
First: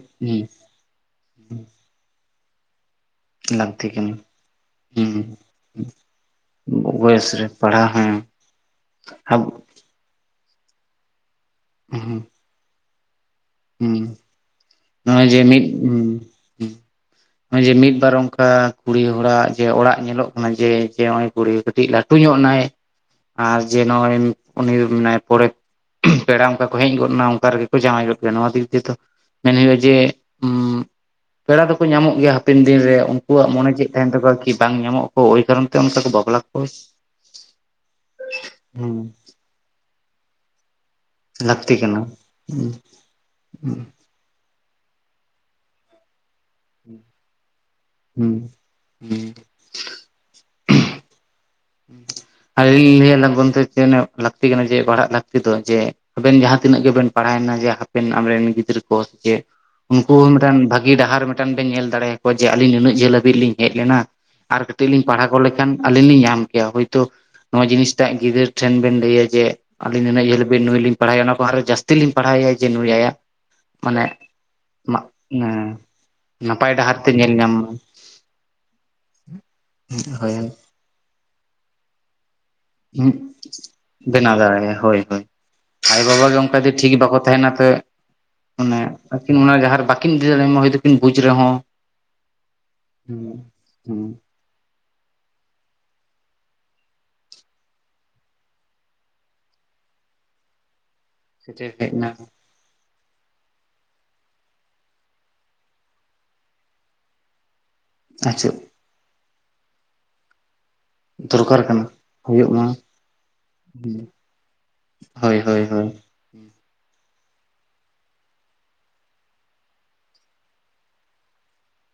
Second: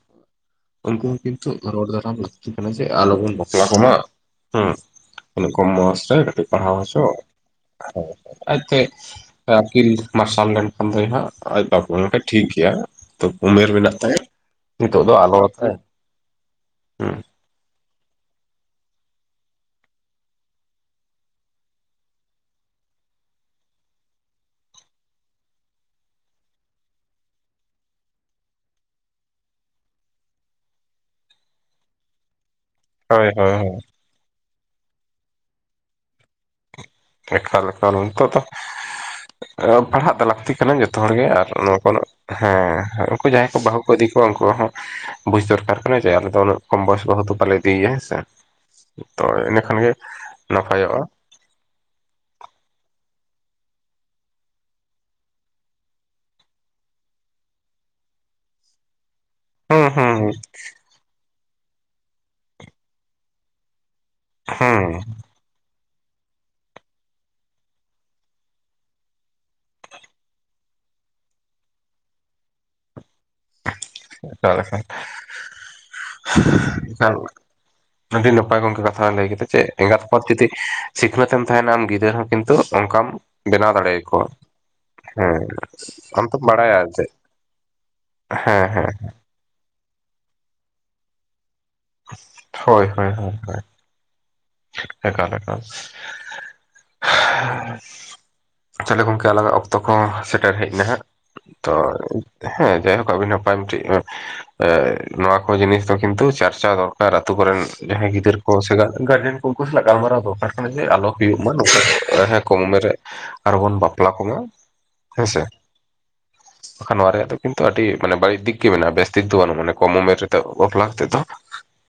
ᱩᱱᱠᱩ ᱦᱚᱸ ᱠᱤᱱᱛᱩ ᱨᱚᱲ ᱫᱟᱨᱟᱢ ᱞᱟᱹᱠᱛᱤ ᱠᱟᱱᱟ ᱡᱮ ᱟᱞᱚᱵᱚᱱ ᱵᱟᱯᱞᱟ ᱞᱟᱜᱛᱤ ᱠᱚᱢᱟ ᱠᱟᱱᱟ ᱦᱮᱸ ᱦᱩᱸ ᱤᱱᱟᱹ ᱠᱚᱢ ᱵᱚᱭᱚᱥ ᱨᱮ ᱠᱟᱹᱴᱤᱡ ᱯᱟᱲᱦᱟᱣ ᱦᱚᱪᱚ ᱵᱚᱭᱮᱥ ᱨᱮ ᱯᱟᱲᱦᱟᱣ ᱦᱮᱸ ᱟᱡᱛᱮ ᱟᱵᱚ ᱟᱹᱯᱤᱞ ᱢᱟᱨᱥᱟᱞ ᱞᱮᱱᱠᱷᱟᱱ ᱫᱚᱭ ᱦᱟᱸᱜ ᱟᱡ ᱵᱟᱠᱚᱠᱷᱱ ᱦᱩᱸ ᱴᱷᱤᱠ ᱜᱮᱭᱟ ᱛᱚ ᱩᱢᱮᱨ ᱢᱮᱱᱟᱜ ᱦᱩᱸ ᱛᱟᱭᱟ ᱱᱤᱛᱚᱜ ᱫᱚ ᱱᱚᱜᱼᱚᱭ ᱡᱮ ᱟᱞᱚᱣᱟᱛᱟᱭᱟ ᱦᱮᱸ ᱱᱚᱜᱚᱭ ᱡᱮ ᱢᱤᱫ ᱵᱟᱨ ᱚᱱᱠᱟ ᱠᱩᱲᱤ ᱦᱚᱲᱟᱜ ᱡᱮ ᱚᱲᱟᱜ ᱧᱮᱞᱚᱜ ᱠᱟᱱᱟ ᱡᱮ ᱱᱚᱜ ᱚᱭ ᱠᱩᱲᱤ ᱠᱟᱹᱴᱤᱡ ᱞᱟᱹᱴᱩ ᱞᱟᱹᱴᱩ ᱧᱚᱜ ᱱᱟᱭ ᱟᱨ ᱡᱮ ᱱᱚᱜᱚᱭ ᱩᱱᱤ ᱢᱮᱱᱟᱭ ᱯᱚᱨᱮ ᱯᱮᱲᱟ ᱚᱱᱠᱟ ᱠᱚ ᱦᱮᱡ ᱜᱚᱫ ᱮᱱᱟ ᱚᱱᱠᱟ ᱨᱮᱜᱮ ᱠᱚ ᱡᱟᱶᱟᱭ ᱜᱚᱫ ᱱᱚᱣᱟ ᱫᱤᱠ ᱫᱤᱭᱮ ᱫᱚ ᱢᱮᱱ ᱦᱩᱭᱩᱜᱼᱟ ᱡᱮ ᱯᱮᱲᱟ ᱫᱚᱠᱚ ᱧᱟᱢᱚᱜ ᱜᱮᱭᱟ ᱦᱟᱯᱮᱱ ᱫᱤᱱ ᱨᱮ ᱦᱳᱭ ᱩᱱᱠᱩᱣᱟᱜ ᱢᱚᱱᱮ ᱦᱳᱭ ᱪᱮᱫᱠᱟᱭᱮᱱ ᱛᱟᱠᱚᱣᱟ ᱠᱤ ᱵᱟᱝ ᱧᱟᱢᱚᱜ ᱟᱠᱚ ᱳᱭ ᱠᱟᱨᱚᱱ ᱛᱮ ᱚᱱᱠᱟ ᱵᱟᱯᱞᱟ ᱠᱚ ᱮᱠᱟᱞ ᱮᱠᱟᱞ ᱱᱤᱛᱚᱜ ᱫᱚ ᱦᱩᱸ ᱯᱟᱲᱦᱟᱜ ᱫᱚ ᱞᱟᱹᱠᱛᱤ ᱠᱟᱱᱟ ᱡᱚᱛᱚ ᱡᱚᱛᱚ ᱦᱚᱲ ᱜᱮ ᱟᱨ ᱞᱟᱹᱠᱛᱤ ᱱᱚᱣᱟᱠᱩ ᱠᱟᱱᱟ ᱦᱩᱸ ᱦᱮᱸ ᱩᱱᱠᱩ ᱡᱟᱦᱟᱸᱭ ᱠᱚ ᱦᱩᱸ ᱵᱦᱩ ᱠᱚ ᱤᱫᱤ ᱩᱱᱠᱩ ᱦᱚᱸ ᱵᱩᱡ ᱫᱚᱨᱠᱟᱨ ᱠᱟᱱᱟ ᱡᱮ ᱟᱞᱮ ᱫᱚ ᱩᱱᱟᱹᱜ ᱠᱚᱢ ᱵᱚᱭᱚᱥ ᱵᱟᱦᱩ ᱫᱚ ᱵᱟᱞᱮ ᱤᱫᱤᱭᱮᱭᱟ ᱦᱮᱸ ᱥᱮ ᱦᱩᱸ ᱦᱩᱸ ᱛᱚ ᱤᱱᱟᱹ ᱠᱷᱟᱱ ᱜᱮ ᱱᱟᱯᱟᱭᱚᱜᱼᱟ ᱟᱹᱞᱤᱧ ᱞᱤᱧ ᱞᱟᱹᱭᱟ ᱞᱟᱹᱠᱛᱤ ᱠᱟᱱᱟ ᱡᱮ ᱯᱟᱲᱦᱟᱜ ᱞᱟᱹᱠᱛᱤ ᱫᱚ ᱡᱮ ᱟᱵᱮᱱ ᱡᱟᱦᱟᱸ ᱛᱤᱱᱟᱹᱜ ᱜᱮᱵᱮᱱ ᱯᱟᱲᱦᱟᱭᱮᱱᱟ ᱡᱮ ᱦᱟᱯᱮᱱ ᱟᱢᱨᱮᱱ ᱜᱤᱫᱽᱨᱟᱹ ᱠᱚ ᱪᱮᱫ ᱦᱩᱸ ᱦᱩᱸ ᱩᱱᱠᱩ ᱢᱤᱫᱴᱮᱱ ᱵᱷᱟᱹᱜᱤ ᱰᱟᱦᱟᱨ ᱢᱤᱫᱴᱮᱱ ᱵᱮᱱ ᱧᱮᱞ ᱫᱟᱲᱮᱭᱟᱠᱚᱣᱟ ᱡᱮ ᱟᱹᱞᱤᱧ ᱱᱤᱱᱟᱹᱜ ᱡᱟᱹᱞ ᱦᱟᱹᱵᱤᱡ ᱞᱤᱧ ᱦᱮᱡ ᱞᱮᱱᱟ ᱟᱨ ᱦᱩᱸ ᱠᱟᱹᱴᱤᱡ ᱞᱤᱧ ᱯᱟᱲᱦᱟᱣ ᱠᱚᱜ ᱞᱮᱠᱷᱟᱱ ᱟᱹᱞᱤᱧ ᱞᱤᱧ ᱧᱟᱢ ᱠᱮᱭᱟ ᱦᱳᱭ ᱛᱚ ᱱᱚᱣᱟ ᱡᱤᱱᱤᱥᱴᱟᱜ ᱜᱤᱫᱟᱹᱨ ᱴᱷᱮᱱ ᱵᱮᱱ ᱞᱟᱹᱭᱟ ᱡᱮ ᱟᱹᱞᱤᱧ ᱱᱩᱱᱟᱹᱜ ᱡᱦᱟ. ᱞ ᱦᱟᱵᱤᱡ ᱱᱩᱭ ᱞᱤᱧ ᱯᱟᱲᱦᱟᱣᱮᱭᱟ ᱚᱱᱟᱠᱦᱱ ᱦᱚ ᱟᱨᱦᱚᱸ ᱡᱟᱹᱥᱛᱤ ᱞᱤᱧ ᱯᱟᱲᱦᱟᱣᱮᱭᱟ ᱡᱮ ᱱᱩᱭ ᱟᱭᱟᱜ ᱢᱟᱱᱮ ᱡᱟᱜ ᱱᱮ ᱠᱷᱟᱱ ᱟᱹᱰᱤ ᱱᱟᱯᱟᱭ ᱜᱚᱝᱠᱮ ᱠᱟᱛᱷᱟ ᱵᱮᱱ ᱞᱟᱹᱭ ᱠᱮᱫᱟ ᱡᱮ ᱮᱸᱜᱟᱛ ᱟᱯᱟᱛ ᱦᱳᱭ ᱡᱩᱫᱤ ᱥᱤᱠᱷᱱᱟᱹᱛ ᱮᱢ ᱛᱟᱦᱮᱱᱟ ᱟᱢ ᱜᱤᱫᱽᱟᱹᱨ ᱦᱚᱸ ᱠᱤᱱᱛᱩ ᱚᱱᱠᱟᱢ ᱵᱮᱱᱟᱣ ᱫᱟᱲᱮᱭᱟᱠᱚᱣᱟ ᱵᱮᱱᱟᱣ ᱫᱟᱲᱮᱭᱟᱜᱼᱟ ᱦᱳᱭ ᱦᱳᱭ ᱦᱮᱸ ᱟᱭᱳ ᱵᱟᱵᱟ ᱟᱢ ᱜᱮ ᱛᱚᱢ ᱚᱱᱠᱟ ᱡᱮ ᱵᱟᱲᱟᱭᱟ ᱴᱷᱤᱠ ᱮᱱᱛᱮᱫ ᱵᱟᱠᱚ ᱦᱮᱸ ᱦᱮᱸ ᱟᱠᱤᱱ ᱢᱟ ᱡᱟᱦᱟᱸᱨᱮ ᱵᱟᱠᱤᱱ ᱤᱫᱤ ᱫᱟᱲᱮᱭᱟᱡᱟ ᱦᱚᱭᱛᱚᱠᱤᱱ ᱵᱩᱡᱽ ᱨᱮᱦᱚᱸ? ᱦᱚᱭ ᱦᱚᱭ ᱦᱚᱭ᱾ ᱦᱩᱸ᱾ [unintelligible] ᱛᱟᱦᱞᱮ ᱜᱚᱝᱠᱮ ᱟᱞᱟᱝᱟᱜ ᱚᱠᱛᱚ ᱠᱚᱸᱦᱚ ᱥᱮᱴᱮᱨ ᱦᱮᱡ ᱮᱱᱟ ᱦᱟᱸᱜ᱾ ᱥᱮᱴᱮᱨ ᱛᱚ ᱦᱮᱡ ᱮᱱᱟ ᱦᱮᱸ ᱡᱟ. ᱭᱦᱚᱠ ᱟᱹᱰᱤ ᱱᱟᱯᱟᱭ ᱢᱤᱫᱴᱤᱡ ᱱᱚᱣᱟ ᱠᱚ ᱡᱤᱱᱤᱥ ᱫᱚ ᱠᱤᱱᱛᱩ ᱪᱟᱨᱪᱟ ᱫᱚᱨᱠᱟᱨ ᱟᱹᱛᱩ ᱠᱚᱨᱮᱱ ᱡᱟᱦᱟᱸᱭ ᱟᱨ ᱜᱤᱫᱟᱹᱨ ᱠᱚ ᱪᱮᱫ ᱥᱮ ᱜᱟᱨᱡᱮᱱ ᱠᱚ ᱩᱱᱠᱩ ᱥᱟᱞᱟᱜ ᱜᱟᱞᱢᱟᱨᱟᱣ ᱫᱚᱨᱠᱟᱨ᱾ ᱟᱞᱚ ᱦᱩᱭᱩᱜ ᱢᱟ ᱫᱚᱨᱠᱟᱨ ᱱᱚᱝᱠᱟ ᱠᱟᱱᱟ ᱫᱚ ᱦᱮᱸ ᱦᱩᱭᱩᱜ ᱠᱚᱢ ᱢᱟ ᱩᱢᱮᱨ ᱨᱮ ᱟᱞᱚ ᱵᱚᱱ ᱵᱟᱯᱞᱟ ᱠᱚᱢᱟ᱾ ᱦᱚᱭ ᱦᱮᱸᱥᱮ ᱦᱚᱭ ᱦᱚᱭ᱾ ᱵᱟᱠᱷᱟᱱ ᱱᱚᱣᱟ ᱨᱮᱭᱟᱜ ᱫᱚ ᱠᱤᱱᱛᱩ ᱟᱹᱰᱤ ᱢᱟᱱᱮ ᱵᱟᱹᱲᱤᱡ ᱫᱤᱠ ᱜᱮ ᱢᱮᱱᱟᱜᱼᱟ ᱵᱮᱥ ᱫᱤᱠ ᱫᱚ ᱵᱟᱹᱱᱩᱜᱼᱟ ᱢᱟᱱᱮ ᱠᱚᱢ ᱩᱢᱮᱨ ᱨᱮᱫᱚ ᱵᱟᱯᱞᱟ ᱛᱮᱫᱚ᱾